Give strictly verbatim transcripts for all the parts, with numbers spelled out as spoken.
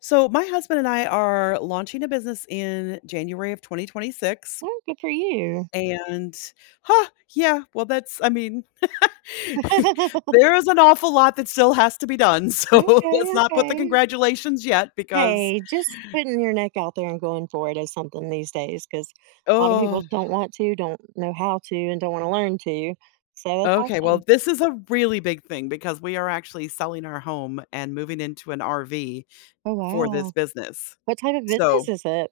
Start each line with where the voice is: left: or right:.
left: So my husband and I are launching a business in January of twenty twenty-six,
right: Oh, good for you.
left: and, huh, yeah, well, that's, I mean, there is an awful lot that still has to be done. So
right: Okay,
left: let's not put the
right: okay.
left: congratulations yet because...
right: Hey, just putting your neck out there and going for it is something these days because a lot of
left: Oh,
right: people don't want to, don't know how to, and don't want to learn to. So that's
left: okay, well,
right: awesome.
left: this is a really big thing because we are actually selling our home and moving into an R V
right: Oh,
left: for this
right: wow.
left: business.
right: What type of business
left: So
right: is it?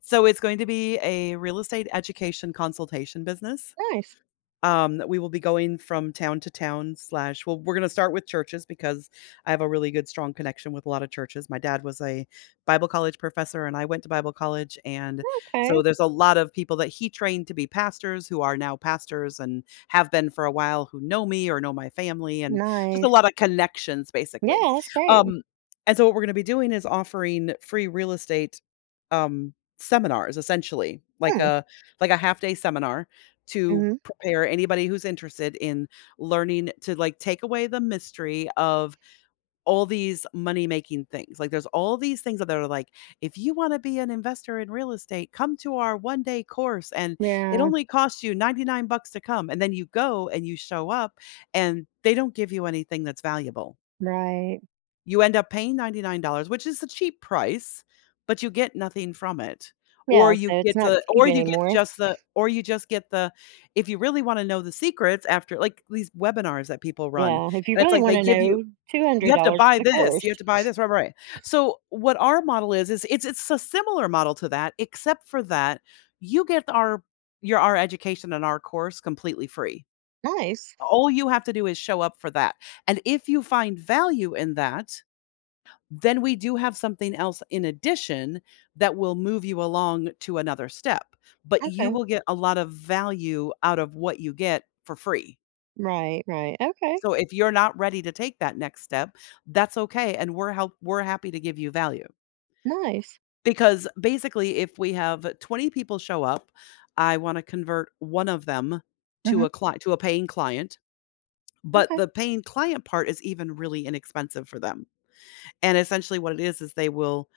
left: so it's going to be a real estate education consultation business.
right: Nice.
left: Um, that we will be going from town to town slash, well, we're going to start with churches because I have a really good, strong connection with a lot of churches. My dad was a Bible college professor and I went to Bible college. And so
right: Okay.
left: there's a lot of people that he trained to be pastors who are now pastors and have been for a while who know me or know my family and just a
right: Nice.
left: lot of connections,
right: Yeah,
left: basically.
right: that's great.
left: Um, and so what we're going to be doing is offering free real estate um, seminars, essentially, like
right: Hmm.
left: a like a half day seminar to
right: hmm
left: prepare anybody who's interested in learning to, like, take away the mystery of all these money-making things. Like, there's all these things that are like, "If you wanna be an investor in real estate, come to our one-day course, and it
right: Yeah,
left: only costs you ninety-nine bucks to come," and then you go and you show up, and they don't give you anything that's valuable.
right: right.
left: You end up paying ninety-nine dollars which is a cheap price, but you get nothing from it. Or
right: Yeah, so
left: you
right: it's
left: get
right: not
left: the, or
right: cheap
left: you get
right: anymore.
left: just the, or you just get the, if you really wanna know the secrets after, like, these webinars that people run,
right: Yeah, if you
left: and it's
right: really
left: like
right: want
left: they
right: to
left: give you,
right: know,
left: you have to
right: two hundred dollars
left: buy
right: for the
left: this,
right: course.
left: you have to buy this, right, right. So, what our model is, is it's it's a similar model to that, except for that you get our your our education and our course completely free.
right: Nice.
left: All you have to do is show up for that, and if you find value in that, then we do have something else in addition that will move you along to another step, but you
right: Okay.
left: will get a lot of value out of what you get for free.
right: Right, right. Okay.
left: So if you're not ready to take that next step, that's okay, and we're help we're happy to give you value.
right: Nice.
left: Because basically, if we have twenty people show up, I wanna convert one of them to
right: Hmm
left: a client, to a paying client, but
right: Okay.
left: the paying client part is even really inexpensive for them, and essentially what it is is they will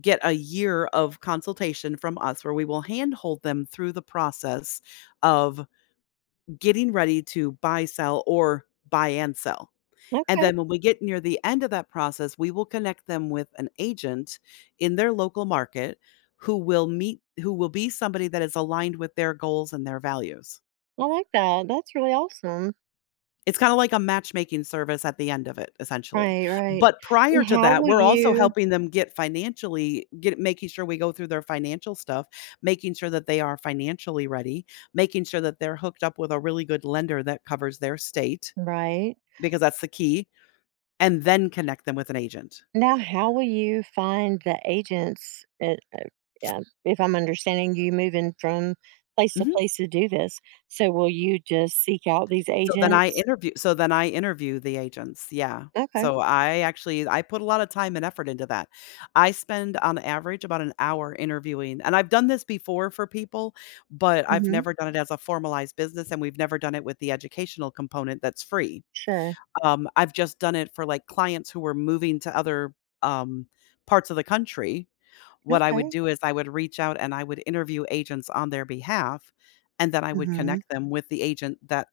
left: get a year of consultation from us where we will handhold them through the process of getting ready to buy, sell, or buy and sell. And
right: Okay.
left: then when we get near the end of that process, we will connect them with an agent in their local market who will meet who will be somebody that is aligned with their goals and their values.
right: I like that. That's really awesome.
left: It's kinda like a matchmaking service at the end of it, essentially.
right: Right, right.
left: But prior
right: And
left: to
right: how
left: that,
right: will
left: we're also
right: you,
left: helping them get financially get making sure we go through their financial stuff, making sure that they are financially ready, making sure that they're hooked up with a really good lender that covers their state,
right: right?
left: because that's the key, and then connect them with an agent.
right: Now, how will you find the agents? At, uh, yeah, if I'm understanding you moving from place to
left: Mhm.
right: place to do this, so will you just seek out these
left: So then I
right: agents?
left: interview so then I interview the agents, yeah.
right: Okay.
left: So I actually I put a lot of time and effort into that. I spend on average about an hour interviewing, and I've done this before for people, but I've
right: Mm-hmm.
left: never done it as a formalized business, and we've never done it with the educational component that's free.
right: Sure.
left: Um, I've just done it for, like, clients who were moving to other, um, parts of the country. What I would
right: Okay.
left: do is I would reach out and I would interview agents on their behalf, and then I would
right: Mm-hmm.
left: connect them with the agent that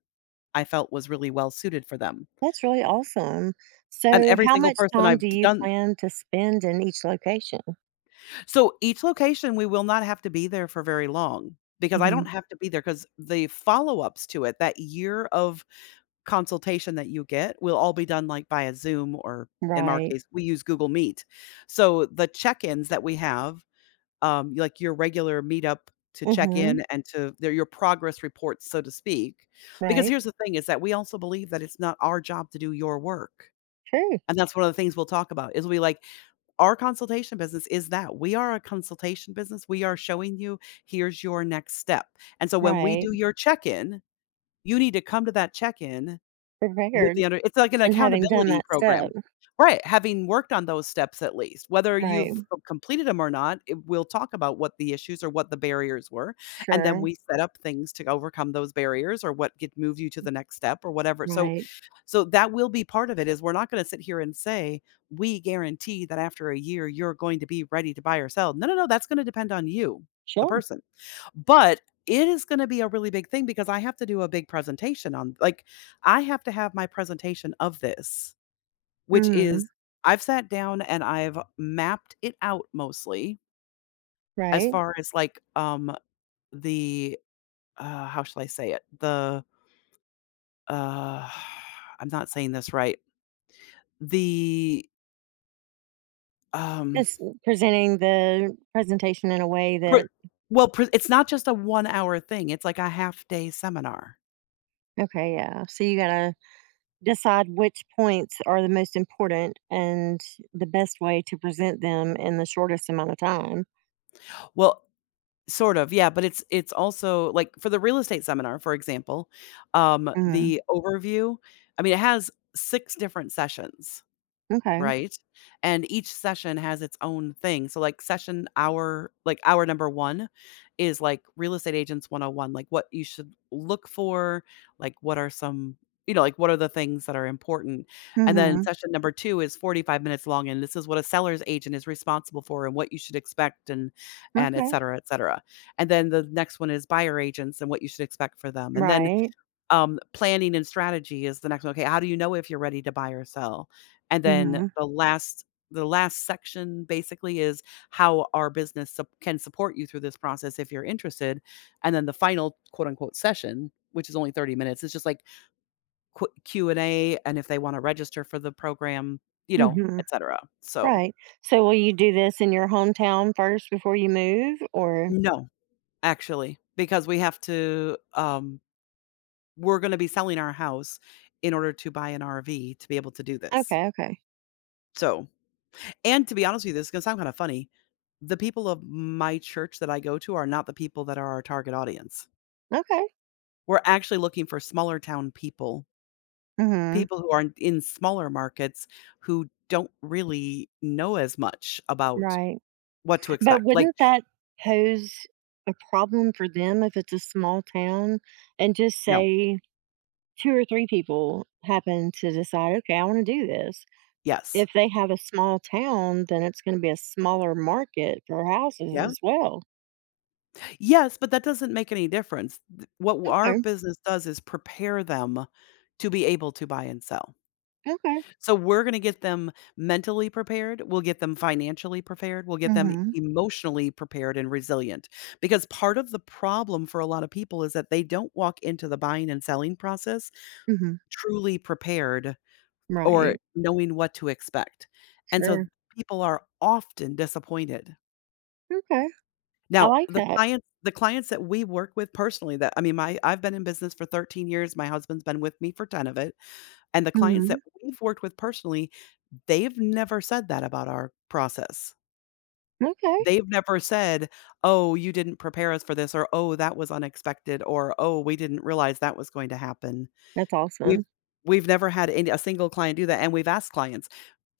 left: I felt was really well suited for them.
right: That's really awesome.
left: And
right: So,
left: every
right: how
left: single
right: much
left: person
right: time
left: I've
right: do
left: d
right: you
left: done
right: plan to spend in each location?
left: So each location, we will not have to be there for very long because I
right: Mm-hmm.
left: don't have to be there because the follow-ups to it, that year of consultation that you get will all be done, like, via Zoom or, in our
right: Right.
left: case, we use Google Meet. So the check-ins that we have, um, like your regular meetup to check in
right: Mm-hmm.
left: and to they your progress reports, so to speak. Because
right: Right.
left: here's the thing is that we also believe that it's not our job to do your work.
right: True.
left: And that's one of the things we'll talk about is we, like, our consultation business is that we are a consultation business. We are showing you here's your next step. And so when we
right: Right.
left: do your check-in, you need to come to that check-in with the
right: Prepared
left: under it's like an
right: and having done
left: accountability
right: that step.
left: program. Right, having worked on those steps at least. Whether
right: Right.
left: you've completed them or not, eh, we'll talk about what the issues or what the barriers were, and then
right: Sure.
left: we set up things to overcome those barriers or what get move you to the next step or whatever. So
right: Right.
left: so that will be part of it, is we're not going to sit here and say we guarantee that after a year you're going to be ready to buy or sell. No, no, no, that's going to depend on you, the
right: Sure.
left: person. But it is going to be a really big thing because I have to do a big presentation on, like, I have to have my presentation of this, which is,
right: hmm
left: I've sat down and I've mapped it out mostly as
right: Right.
left: far as, like, um the, uh how shall I say it? The uh I'm not saying this right. The... Um,
right: Just presenting the presentation in a way
left: pre,
right: that,
left: well, pre, it's not just a one-hour thing, it's like a half-day seminar.
right: okay, yeah. So you got to decide which points are the most important and the best way to present them in the shortest amount of time.
left: Well, sort of, yeah, but it's it's also like, for the real estate seminar, for example, um,
right: Hmm
left: the overview, I mean, it has six different sessions.
right: Okay.
left: Right? And each session has its own thing. So, like, session hour like, hour number one is, like, real estate agents one oh one, like, what you should look for, like, what are some, you know, like, what are the things that are important? And then
right: hmm
left: session number two is forty-five minutes long, and this is what a seller's agent is responsible for and what you should expect, and and et
right: Okay.
left: cetera, et cetera. And then the next one is buyer agents and what you should expect for them. And then
right: Right.
left: um, planning and strategy is the next one. Okay, how do you know if you're ready to buy or sell? And then
right: hmm
left: the last the last section basically is how our business sup can support you through this process if you're interested. And then the final quote unquote session, which is only thirty minutes, is just like qu Q and A, and if they wanna register for the program, you know,
right: hmm
left: etcetera. So,
right: Right. So will you do this in your hometown first before you move or?
left: no, actually, because we have to, um we're gonna be selling our house in order to buy an R V to be able to do this.
right: Okay. Okay.
left: So And to be honest with you, this is gonna sound kinda funny. The people of my church that I go to are not the people that are our target audience.
right: Okay.
left: We're actually looking for smaller town people,
right: hmm
left: people who are in in smaller markets who don't really know as much about
right: Right.
left: what to
right: But
left: expect. Like...
right: wouldn't that pose a problem for them if it's a small town and just
left: No.
right: say two or three people happen to decide, okay, I want to do this?
left: Yes.
right: If they have a small town, then it's going to be a smaller market for houses
left: Yeah.
right: as well.
left: Yes, but that doesn't make any difference. Th what w- our
right: Okay.
left: business does is prepare them to be able to buy and sell.
right: Okay.
left: So we're gonna get them mentally prepared, we'll get them financially prepared, we'll get them
right: hmm
left: emotionally prepared and resilient, because part of the problem for a lot of people is that they don't walk into the buying and selling process
right: hmm
left: truly prepared or
right: Right.
left: knowing what to expect, and so
right: Sure.
left: people are often disappointed.
right: Okay. I
left: Now,
right: like
left: the
right: that.
left: clients the clients that we work with personally, that, I mean, my I've been in business for thirteen years, my husband's been with me for ten of it, and the clients
right: Mm.
left: that we've worked with personally, they've never said that about our process.
right: hmm Okay.
left: They've never said, "Oh, you didn't prepare us for this," or, "Oh, that was unexpected," or, "Oh, we didn't realize that was going to happen."
right: That's
left: We've
right: awesome.
left: we've never had any a single client do that, and we've asked clients,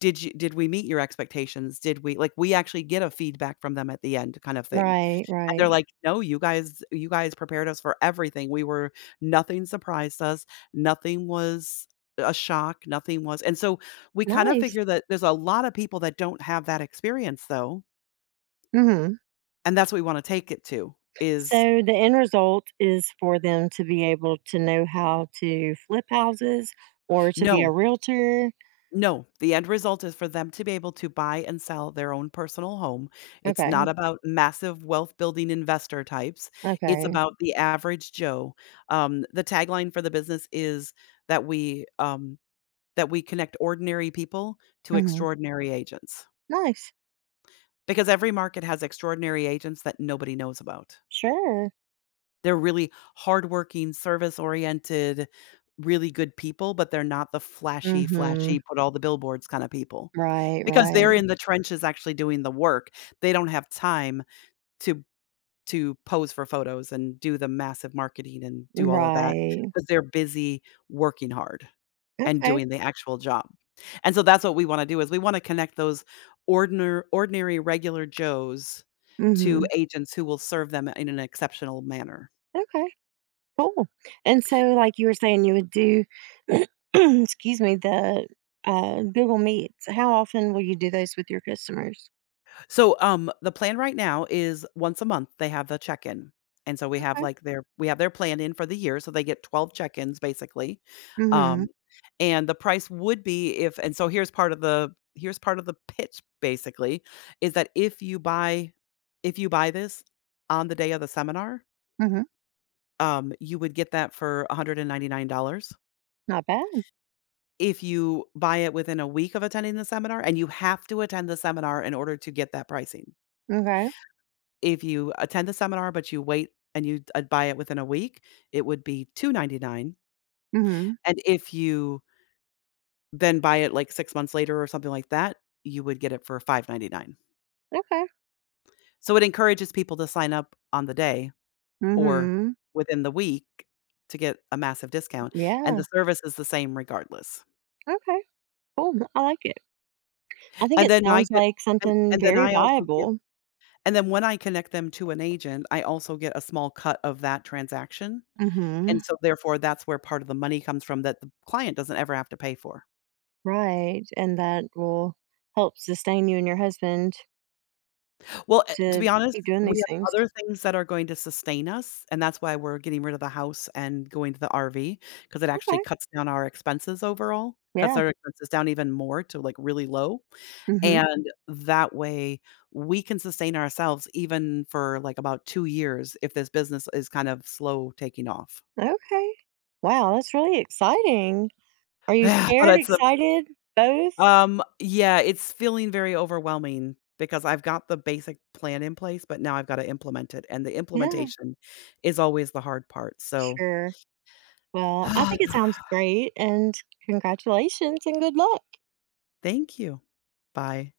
left: "Did you did we meet your expectations? Did we," like, we actually get a feedback from them at the end kind of thing.
right: Right.
left: And they're
right: Right.
left: like, "No, you guys you guys prepared us for everything. We were, nothing surprised us. Nothing was a shock. Nothing was," and so we kinda
right: Nice.
left: figure that there's a lot of people that don't have that experience though,
right: Mm. hmm
left: and that's what we wanna take it to is...
right: So the end result is for them to be able to know how to flip houses or to be
left: No,
right: a realtor.
left: no, the end result is for them to be able to buy and sell their own personal home. It's not
right: Okay.
left: about massive wealth building investor types. It's
right: Okay.
left: about the average Joe. Um, the tagline for the business is that we, um that we connect ordinary people to
right: hmm
left: extraordinary agents,
right: Nice.
left: because every market has extraordinary agents that nobody knows about.
right: Sure.
left: They're really hardworking, service-oriented, really good people, but they're not the flashy,
right: hmm
left: flashy, put all the billboards kinda people,
right: Right.
left: because they're
right: Right.
left: in the trenches actually doing the work. They don't have time to to pose for photos and do the massive marketing and do all of that
right: Right.
left: because 'cause they're busy working hard. And
right: Okay.
left: doing the actual job. And so that's what we wanna do is we wanna connect those ordinary, ordinary regular Joes to
right: hmm
left: agents who will serve them in an exceptional manner.
right: Okay. Cool. And so, like you were saying, you would do, excuse me, the uh, Google Meets. How often will you do those with your customers?
left: So, um, the plan right now is once a month, they have the check-in. And so we have,
right: Okay.
left: like, their we have their plan in for the year, so they get twelve check-ins basically. Um,
right: hmm
left: and the price would be if, and so here's part of the here's part of the pitch, basically, is that if you buy if you buy this on the day of the seminar.
right: hmm
left: Um, you would get that for one hundred ninety-nine dollars.
right: Not bad.
left: If you buy it within a week of attending the seminar, and you have to attend the seminar in order to get that pricing.
right: Okay.
left: If you attend the seminar, but you wait and you, uh, buy it within a week, it would be two hundred ninety-nine dollars.
right: hmm
left: And if you then buy it, like, six months later or something like that, you would get it for five hundred ninety-nine dollars.
right: Okay.
left: So it encourages people to sign up on the day or
right: Mhm.
left: within the week to get a massive discount, and
right: Yeah.
left: the service is the same regardless.
right: Okay. Cool. I like it. I think
left: And
right: it
left: then I
right: sounds
left: get,
right: like
left: and
right: something
left: and then
right: very
left: I also get,
right: viable.
left: and then when I connect them to an agent, I also get a small cut of that transaction, and
right: Mhm.
left: so therefore, that's where part of the money comes from that the client doesn't ever have to pay for.
right: Right. And that will help sustain you and your husband
left: Well, eh, to
right: to
left: be honest,
right: keep doing
left: we
right: these
left: have
right: things.
left: other things that are going to sustain us, and that's why we're getting rid of the house and going to the R V because it actually
right: Okay.
left: cuts down our expenses overall, cuts
right: Yeah.
left: our expenses down even more to, like, really low,
right: Mhm.
left: and that way, we can sustain ourselves even for, like, about two years if this business is kind of slow taking off.
right: Okay. Wow. That's really exciting. Are you
left: Yeah, but
right: scared,
left: it's a...
right: excited, both?
left: Um, yeah, it's feeling very overwhelming because I've got the basic plan in place, but now I've got to implement it, and the
right: Yeah.
left: implementation is always the hard part, so...
right: Sure. Well, I think it sounds great. And congratulations and good luck.
left: Thank you. Bye.